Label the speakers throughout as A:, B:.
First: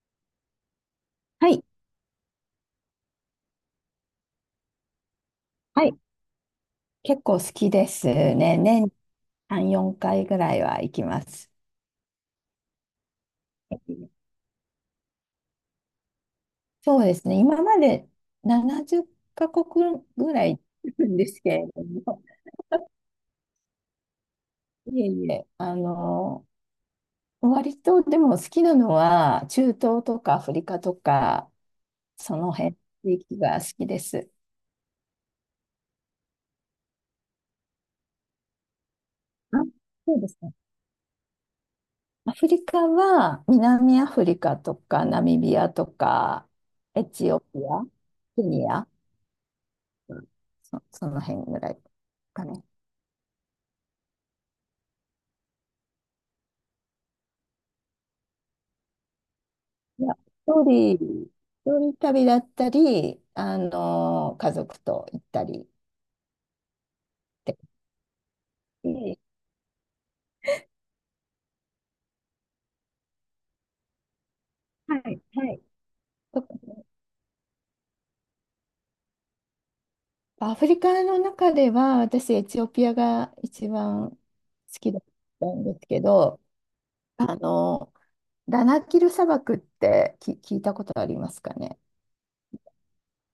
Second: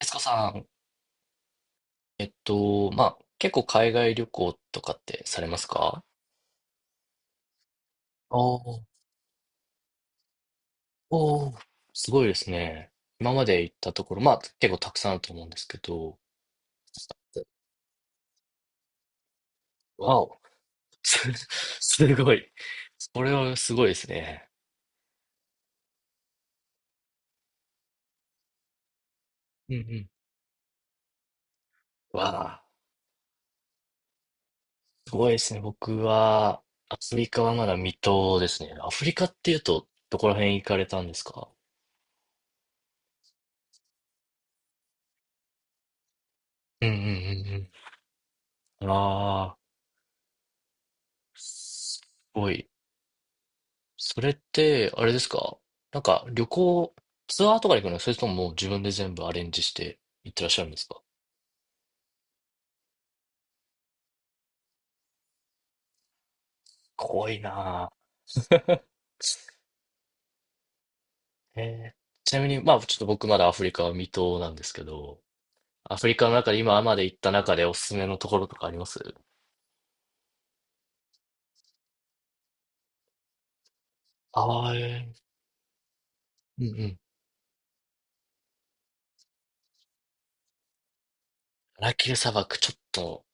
A: エスコさん、
B: はい。
A: 結構海外旅行とかってされます
B: はい。
A: か？
B: 結構好きです
A: お
B: ね。
A: ー。
B: 年に3、4回ぐらいは行きま
A: お
B: す。
A: ー、すごいですね。今まで行ったところ、まあ、結構たくさんあると思うんですけど。
B: そうですね。今まで70カ国
A: わ
B: ぐ
A: お。
B: らい行 くんで
A: す
B: すけれど
A: す
B: も、
A: ごい。それはすごいですね。
B: いえいえ、割とでも好きなのは、中
A: うんう
B: 東
A: ん。
B: とかアフリカとか、
A: わ
B: その
A: あ、
B: 辺、地域が好きです。
A: すごいですね。僕は、アフリカはまだ未踏ですね。アフリカってい
B: あ、
A: うと、
B: そ
A: ど
B: う
A: こ
B: で
A: ら
B: すね。
A: 辺行かれたんですか？
B: アフリカは南アフリカとかナミビアとか
A: うんう
B: エチオピ
A: ん
B: ア、ケニ
A: うん
B: ア、
A: うん。ああ、
B: その辺ぐらい
A: す
B: か
A: ご
B: ね。
A: い。それって、あれですか？なんか旅行、ツアーとかに行くの、それとももう自分で全部アレンジして
B: いや、
A: 行ってらっしゃ
B: 一
A: るんですか？
B: 人、一人旅だったり、家族と行ったりっ
A: 怖い
B: て
A: なぁ。
B: 感じ。
A: ちなみに、まあちょっと僕まだアフリカは未踏なんですけ
B: は
A: ど、
B: い、はい。
A: アフリカの
B: と
A: 中
B: か
A: で今
B: ね、
A: まで行った中でおすすめのところとかあります？
B: アフリカの中では、私、エチオピアが一番好
A: ああー、
B: きだっ
A: え
B: たんですけど、
A: ー。うんうん。
B: あの、ダナキル砂漠って聞いたことありますかね？
A: ダナキル砂漠、ちょっと、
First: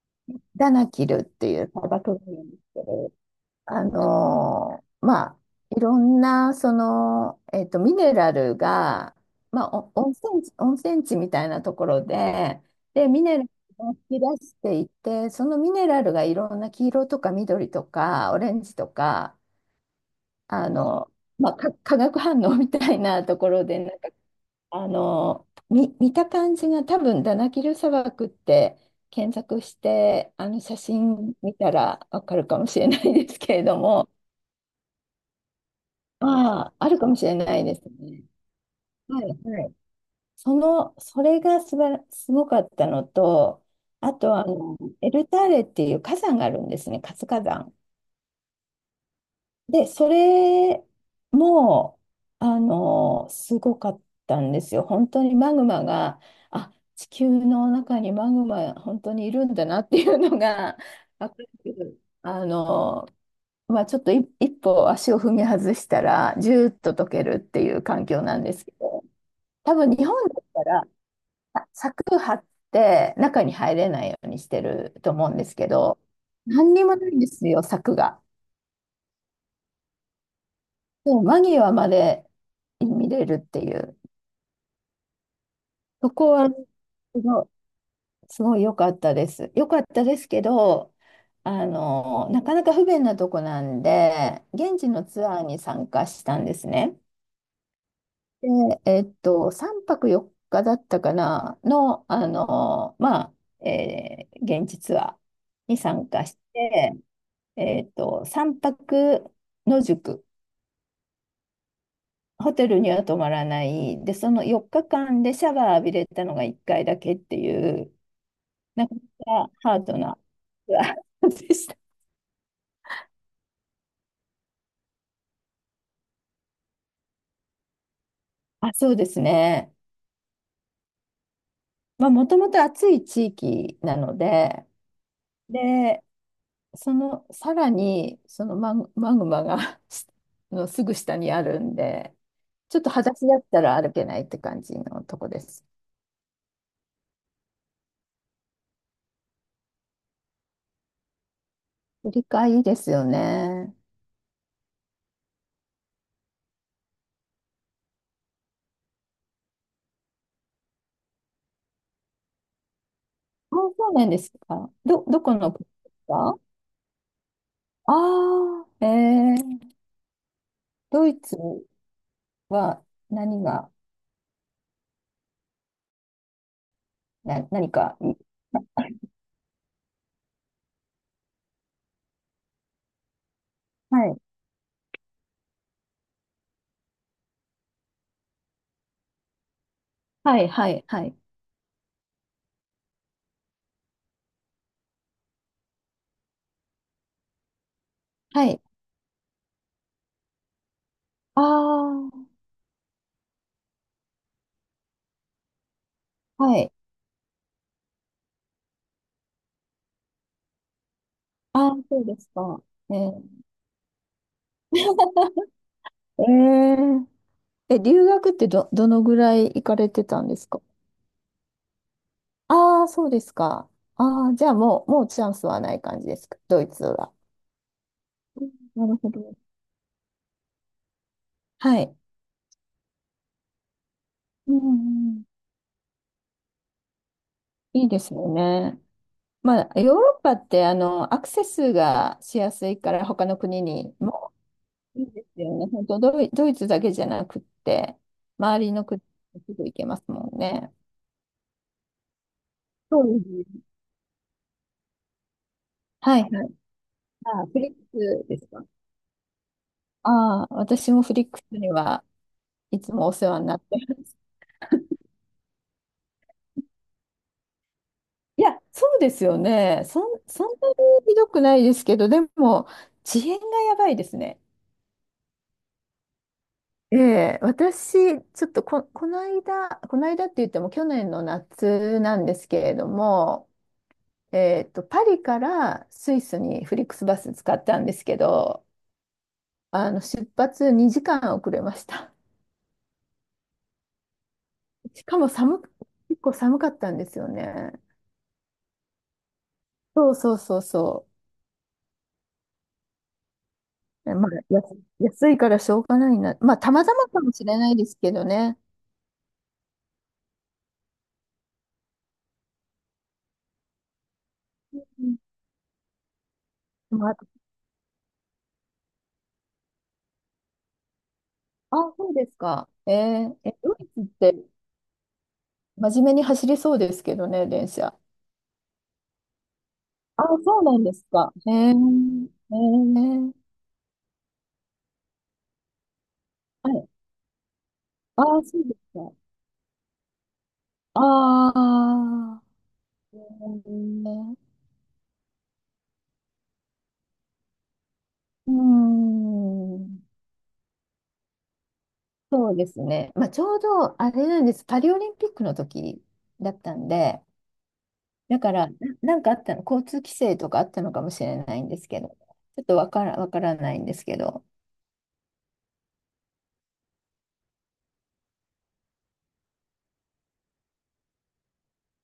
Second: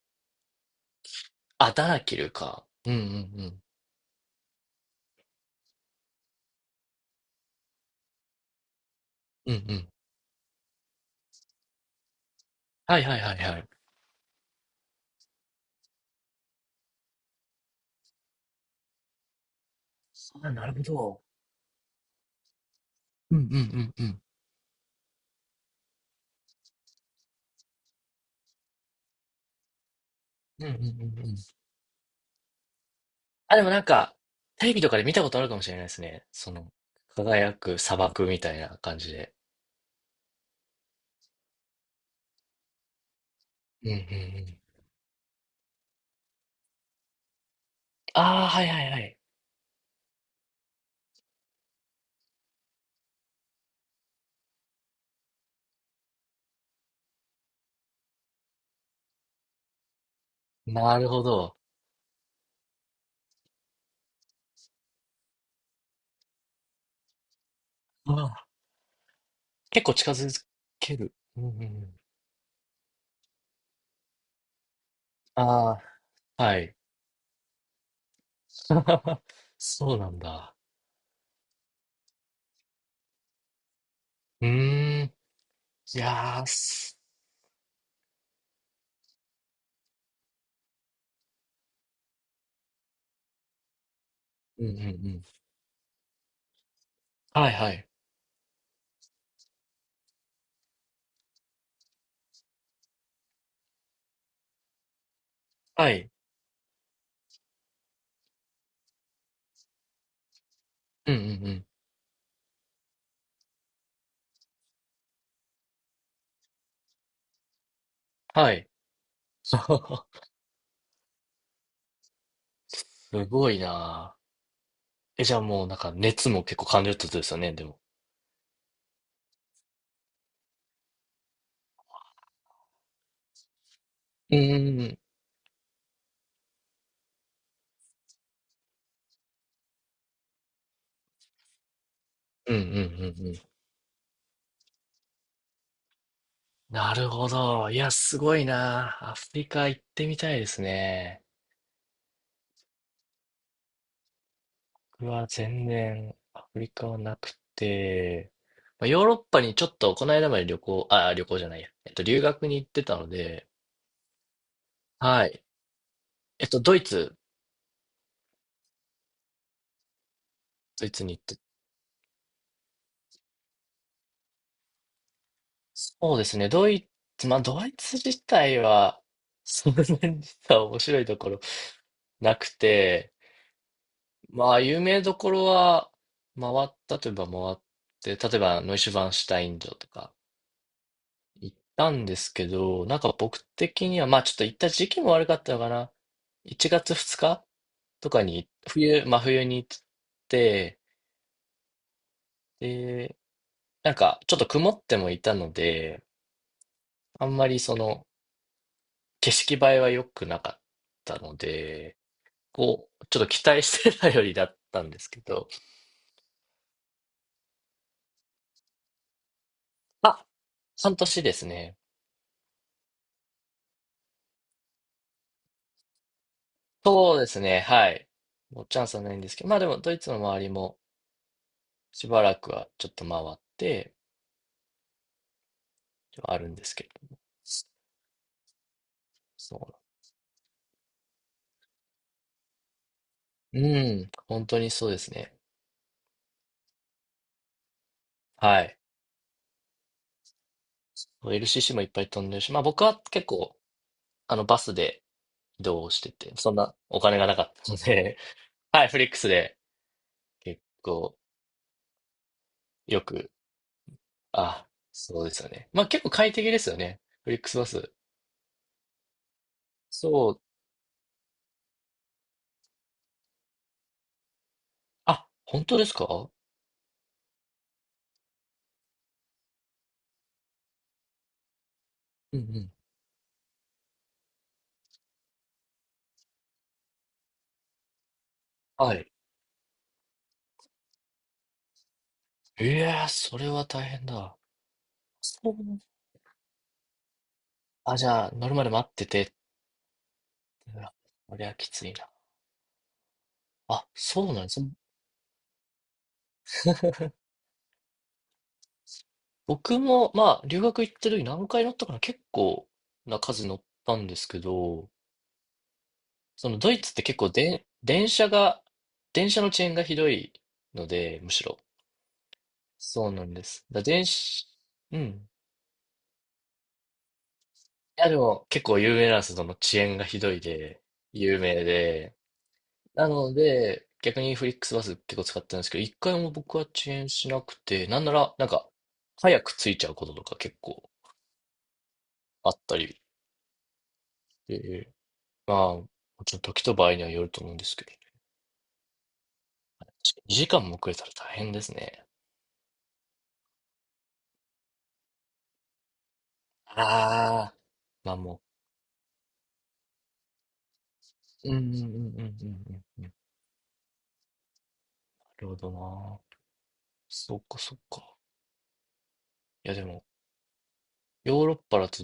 B: ダナキルっていう
A: あ、
B: 砂
A: ダナ
B: 漠
A: キ
B: が
A: ル
B: あるんです
A: か。
B: け
A: うんうんう
B: ど、
A: ん。
B: まあ、いろんな、ミネラルが、
A: うんう
B: まあ、
A: ん。
B: お温泉地、温泉地みたいなところで、
A: はい
B: で、
A: はい
B: ミ
A: はい
B: ネラル
A: はい。
B: を引き出していて、そのミネラルがいろんな黄色とか緑とかオレンジとか、
A: あ、な
B: あ
A: るほ
B: の、
A: ど。
B: まあ、化学反応みたいな
A: うん
B: と
A: うん
B: こ
A: う
B: ろで、
A: ん
B: なん
A: う
B: か、
A: ん。
B: 見た感じが多分、ダナキル砂漠って検索して、あの
A: うんうん
B: 写
A: うんう
B: 真
A: ん。
B: 見たらわかるかもしれないですけ
A: あ、で
B: れ
A: も
B: ど
A: なん
B: も、
A: か、テレビとかで見たことあるかもしれないですね。その、
B: ああ、あるかもしれ
A: 輝
B: ないで
A: く
B: す
A: 砂
B: ね。
A: 漠みたいな感じ
B: はい、
A: で。
B: はい。それがすばら、すごかったのと、
A: うんうんう
B: あと
A: ん。
B: エルターレっていう火山があるんですね、活火山。
A: ああ、はいはいはい。
B: で、それも、すごかったんですよ。本当にマグマが、あ、地球の中にマグマ、本当にいるんだなっていうのが、
A: なるほ
B: わか
A: ど。
B: る。ちょっと一歩足を踏み外したら、ジューッと溶けるっていう環
A: う
B: 境
A: ん。
B: なんですけど。多
A: 結
B: 分
A: 構
B: 日
A: 近
B: 本だっ
A: づ
B: たら
A: ける。うんうんうん。
B: 柵張って中に入れないようにしてると思うんですけ
A: ああ、
B: ど、
A: は
B: 何
A: い。
B: にもないんですよ、柵が。
A: そうなんだ。
B: でも間際まで見れるっていう。
A: うーん。い
B: そこ
A: やー
B: はす
A: す。
B: ごい、すごい良かったです。良かったですけど、なかなか不便なとこなんで、
A: うんう
B: 現
A: ん
B: 地
A: う
B: の
A: ん。
B: ツアーに参加したんですね。
A: はいはい。
B: で、3泊4日だったかなの、まあ、現地ツアーに
A: は
B: 参
A: い。
B: 加して、3泊野宿、
A: うんうんうん。
B: ホテルには泊まらない、で、その4日間でシャワー浴びれたのが1回だけっていう、
A: はい。
B: なかなかハードな ツアーでした。
A: すごいなー。え、じゃあもうなんか熱も結構感じるってことですよね、でも。
B: あ、そうですね。まあ、もともと暑い地域なの
A: うんう
B: で、
A: んうん。
B: で、そのさらにそのマグマが のすぐ下にあるんで、
A: うんう
B: ちょっと裸
A: んうん
B: 足
A: う
B: だっ
A: ん。
B: たら歩けないって感じのとこです。
A: なるほど。いや、すごいな。アフリカ行ってみたいですね。
B: 振り替えいいですよね。
A: 僕は全然アフリカはなくて、まあ、ヨーロッパにちょっとこの間まで旅行、あ、旅行じゃないや。留学に行ってたので。
B: あ、そうなんですか。ど
A: は
B: こ
A: い。
B: の国ですか？
A: えっと、ドイツ、
B: ああー、えー、
A: ドイツ
B: ド
A: に
B: イ
A: 行っ
B: ツ
A: て、
B: は何が、
A: そうですね。ドイツ、まあ、ド
B: 何
A: イツ
B: か、
A: 自体は、そんなに実は面白いところなくて、
B: はい、
A: まあ、有名どころは回ったといえば回って、例えば、ノイシュバンシュタイン城とか、
B: はい、はい、はい。
A: 行ったんですけど、なんか僕的には、まあちょっと行った時期も悪かったのかな。1月2日とか
B: は
A: に、
B: い。
A: 真冬に行って、
B: ああ、
A: で、なんかちょっと曇ってもいたので、
B: はい。
A: あんまりその景色映えは良くなかったの
B: ああ、
A: で、
B: そうですか。
A: こ
B: え
A: う、ちょっ
B: ー、
A: と期待してたよりだったんですけど。
B: えーえ、留学ってどのぐらい行かれてた
A: あ、
B: んですか？
A: 半年ですね。
B: ああ、そうですか。ああ、じゃあもうチャンスはない感じですか、ドイツは？
A: そうですね、はい。
B: うん、
A: もうチャ
B: な
A: ンス
B: る
A: は
B: ほ
A: ないんです
B: ど。
A: けど、まあでもドイツの周りも
B: はい。
A: しばらくはちょっと回って、
B: うんうん、
A: あるんですけど。
B: いいですよね。ま
A: そ
B: あ、ヨーロッパってアクセスがしやすいから他の
A: う
B: 国
A: な。う
B: に
A: ん、
B: も
A: 本当にそうで
B: い
A: す
B: いで
A: ね。
B: すよね。本当ドイツだけじゃなくって、
A: は
B: 周り
A: い。
B: の国にすぐ行けますもんね。
A: LCC もいっぱい飛んでるし、まあ僕は
B: そう
A: 結
B: です
A: 構、
B: ね。
A: バスで移動して
B: はい
A: て、
B: は
A: そ
B: い。
A: んなお金がなか
B: あ、
A: っ
B: フ
A: た
B: リッ
A: ので。
B: クスですか？
A: はい、フリックスで
B: ああ、
A: 結
B: 私もフ
A: 構
B: リックスにはいつ
A: よ
B: もお世
A: く。
B: 話になってます。
A: あ、そうですよね。まあ結構快適ですよね、フリックスバス。
B: いや、そうですよね。
A: そう、
B: そんなにひどくないですけど、でも、遅延がやばいですね。
A: あ、本当ですか？
B: ええ、私、ちょっとこの間、この間って言っても去年の夏なんで
A: うん
B: す
A: う
B: け
A: ん。
B: れども、パリからスイスにフリックスバス使ったんですけど、
A: はい。
B: 出発2時間遅れました。
A: いやー、それは大変だ。
B: しかも
A: そう。
B: 結構寒かったんですよね。
A: あ、じゃあ、乗るまで待ってて。
B: そうそうそう
A: うわ、
B: そ
A: こりゃきついな。あ、
B: う。
A: そ
B: まあ、
A: うなんです。
B: 安いからしょうがないな。まあ、たまたまかもしれないですけどね。
A: 僕も、まあ、留学行ってる時何回乗ったかな、結構な数乗ったんですけど、そのドイツって
B: ま
A: 結
B: あ、
A: 構で、電車が、電車の遅延がひどいので、むしろ。
B: あ、そうですか。
A: そうなんです。
B: ド
A: だから
B: イツ
A: 電
B: って
A: 車、うん。い
B: 真面目に走りそうですけどね、電車。
A: や、でも結構有名なんです。その遅延がひ
B: あ、
A: どい
B: そうな
A: で、
B: んですか。
A: 有名で。なので、逆にフリックスバス結構使ってるんですけど、一回も僕は
B: はい。
A: 遅延しなくて、なんな
B: あ、
A: ら、なん
B: そ
A: か、
B: うですか。
A: 早く着いちゃうこととか結構
B: ああ、
A: あったり。
B: えー、
A: まあ、もちろん時と場合にはよると思うんですけどね、
B: うーん、
A: 2時間も遅れたら大変ですね。
B: そうですね。まあ、ちょうど、あれなんです。パリオリンピックの時だったんで、
A: ああ、まあ
B: だ
A: も
B: から、なんかあったの、交通規制とかあったのかもしれ
A: う、うん
B: な
A: う
B: い
A: んう
B: ん
A: ん
B: で
A: う
B: す
A: んう
B: け
A: ん
B: ど、
A: う
B: ちょっと
A: んうん。な
B: わからないんですけど。
A: るほどな。そっかそっか。いやでも、ヨーロッパだと、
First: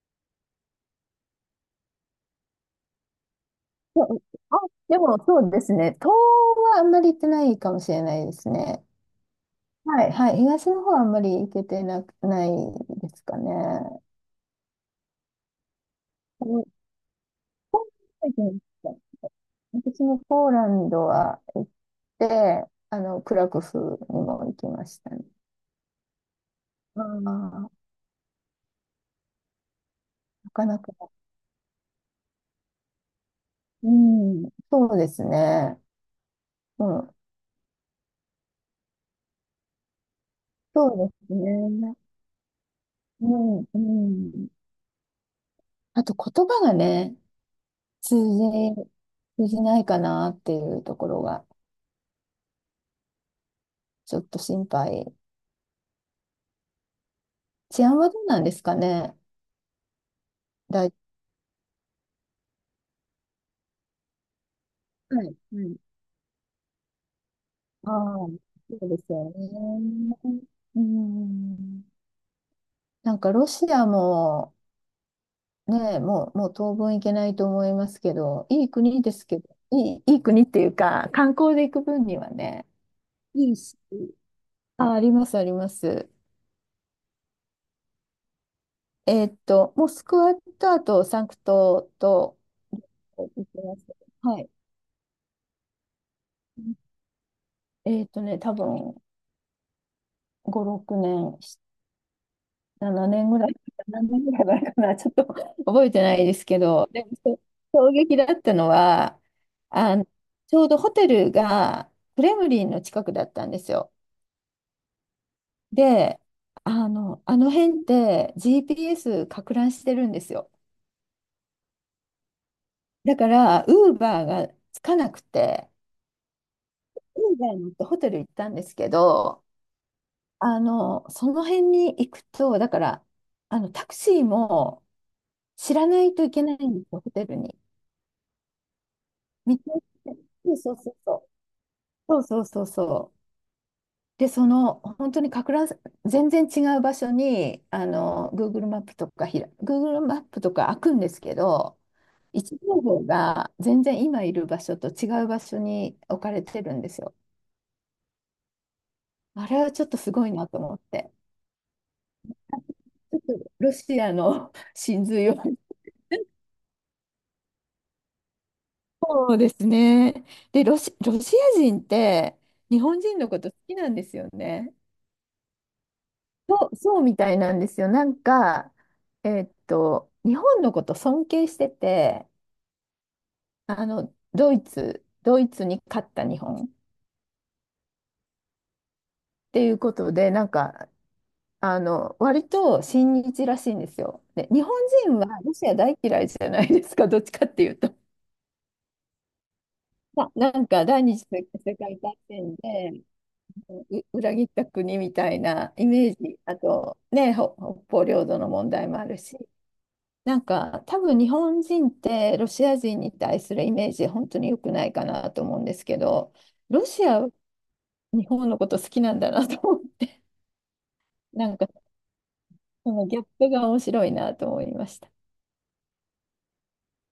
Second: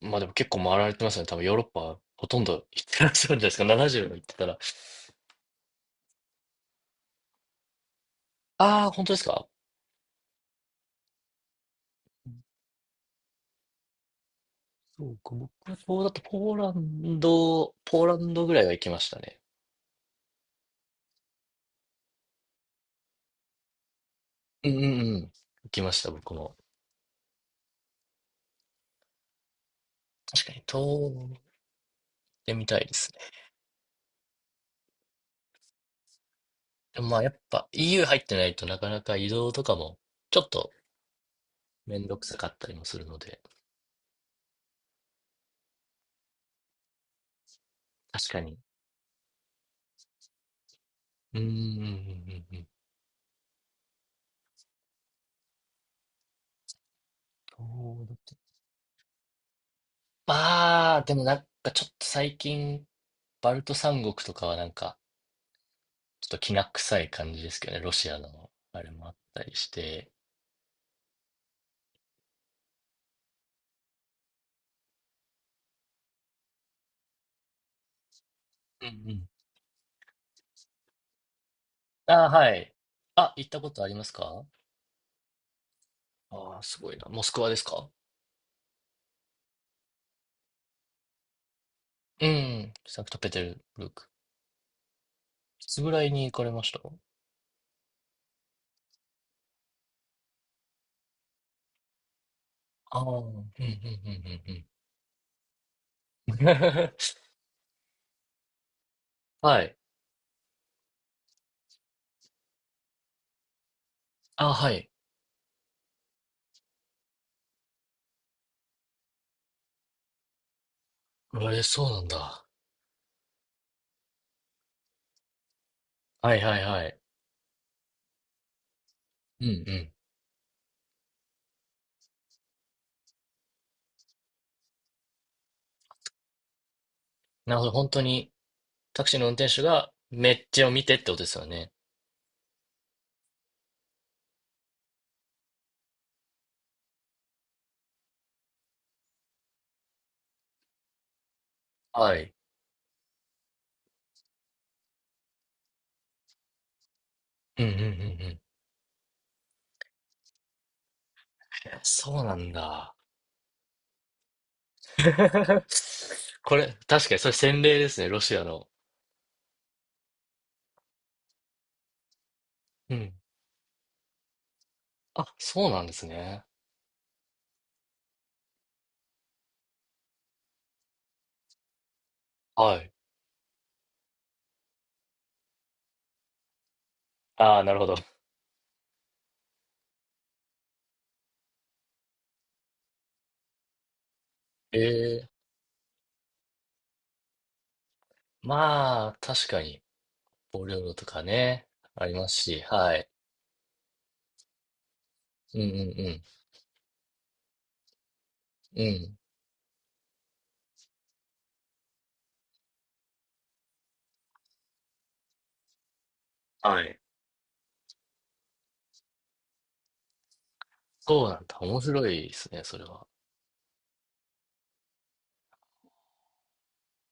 A: まあでも結構回られてますね。多分ヨーロッパほとんど行ってらっしゃるんじゃないですか。
B: そ
A: 70の
B: う
A: 行ってた
B: あ、
A: ら。
B: でもそうですね。東はあんまり行ってないかもしれないですね。
A: ああ、本当ですか？
B: はい、はい。東の方はあんまり行けてなく、
A: うん。
B: ないですかね。
A: そうか、僕、そうだと
B: うん、
A: ポーランドぐらいは行きましたね。
B: 私もポーランドは行って、クラクフにも行き
A: うんうん
B: ま
A: う
B: した
A: ん。
B: ね。
A: 行きました、僕も。
B: ああ、な
A: 確かに、
B: かなか。
A: 遠出みたいですね。
B: うん、そうですね。う
A: でも
B: ん、
A: まあやっぱ EU 入ってないとなかなか移動とかもちょっと
B: そうです
A: め
B: ね。
A: んどくさかったりもするの
B: う
A: で。
B: ん、うん。あと言葉がね、通
A: 確かに。
B: じ、通じないかなっていうところ
A: うーん、
B: が。
A: うん、うん、うん。
B: ちょっと心配。
A: そ
B: 治安
A: う
B: は
A: だっ
B: どう
A: て。
B: なんですかね？大、
A: まあ、でもなんかちょっと最近、バルト三国とかはなんか、
B: はい、はい。
A: ちょっときな臭い感じですけどね、
B: あ
A: ロ
B: あ、
A: シア
B: そ
A: のあ
B: う
A: れ
B: で
A: もあ
B: す
A: っ
B: よ
A: たりして。
B: ね。うん。なんかロシアも、ね、もう当分行けないと思いますけど、いい
A: うん
B: 国で
A: う
B: す
A: ん。
B: けど、いい国っていうか、観光で行く分に
A: ああ、
B: は
A: は
B: ね。
A: い。あ、行っ
B: いい
A: たこ
B: し、
A: とありますか？
B: あ、あります、あります。
A: ああ、すごいな。モスクワですか？
B: モスクワと、あと、サンクト
A: う
B: と、
A: ん、サンクト
B: 行
A: ペテ
B: っ
A: ル
B: てま
A: ブ
B: す。
A: ルク。
B: はい。
A: いつぐらいに行かれました？
B: 多分5、6年、
A: ああ
B: 7
A: ー、うん、うん、
B: 年
A: うん、う
B: ぐらい、何年ぐら
A: ん、
B: い
A: うん。
B: 前かな、ちょっと 覚えてないですけど、でも そう衝撃だったのは、
A: はい。
B: あの、ちょうどホテルがクレムリンの近くだったんですよ。
A: あ、はい。
B: で、あの辺って GPS か乱してるんですよ。
A: え、そうなんだ。
B: だから、ウーバーがつかなくて、
A: はいはいはい。
B: ウーバーに乗ってホテル行ったんですけど、
A: うんうん。
B: その辺に行くと、だから、タクシーも知らないといけないんですよ、ホテル
A: な
B: に。
A: るほど。本当に、タクシーの運転
B: 見
A: 手
B: て。
A: がめっ
B: そ
A: ちゃを
B: う
A: 見
B: そ
A: て
B: う
A: ってこ
B: そ
A: とで
B: う
A: すよね。
B: そうそうそうそうそう。で、その本当にかく乱、全然違う場所にGoogle マップとかGoogle マップとか開くんですけど、
A: はい。
B: 位置情報が全然今いる場所と違う場所に置かれてるんですよ。
A: うんうんうんうん。
B: あれはちょっとすごいなと思って、
A: え、そうなんだ。
B: ちょっとロシアの 真 髄を。
A: これ、確かにそれ洗礼ですね、ロシアの。
B: そうですね。で、ロシア人って日
A: う
B: 本
A: ん。
B: 人のこと好きなんですよね。
A: あ、そうなんですね。
B: そう、そうみたいなんですよ。なんか、日本のこと尊敬してて、
A: はい。
B: ドイツに勝った日本っ
A: ああ、なるほど。
B: ていうことで、なんか、割と親日らしいんですよ。で、日本
A: え
B: 人は
A: え。
B: ロシア大嫌いじゃないですか、どっちかっていうと。
A: まあ、確かに、
B: な
A: ボ
B: ん
A: レ
B: か
A: ロ
B: 第
A: と
B: 二
A: か
B: 次
A: ね、
B: 世界
A: あり
B: 大
A: ます
B: 戦
A: し、は
B: で
A: い。
B: う裏切った国みたい
A: うんう
B: なイメー
A: ん
B: ジ、あとね、北方領土の問
A: うん。
B: 題
A: う
B: もあ
A: ん。
B: るし、なんか多分日本人ってロシア人に対するイメージ本当に良くないかなと思うんですけど、
A: は
B: ロ
A: い。
B: シア、日本のこと好きなんだなと思う、
A: そうなん
B: な
A: だ。
B: んか
A: 面白いですね、それ
B: その
A: は。
B: ギャップが面白いなと思いました。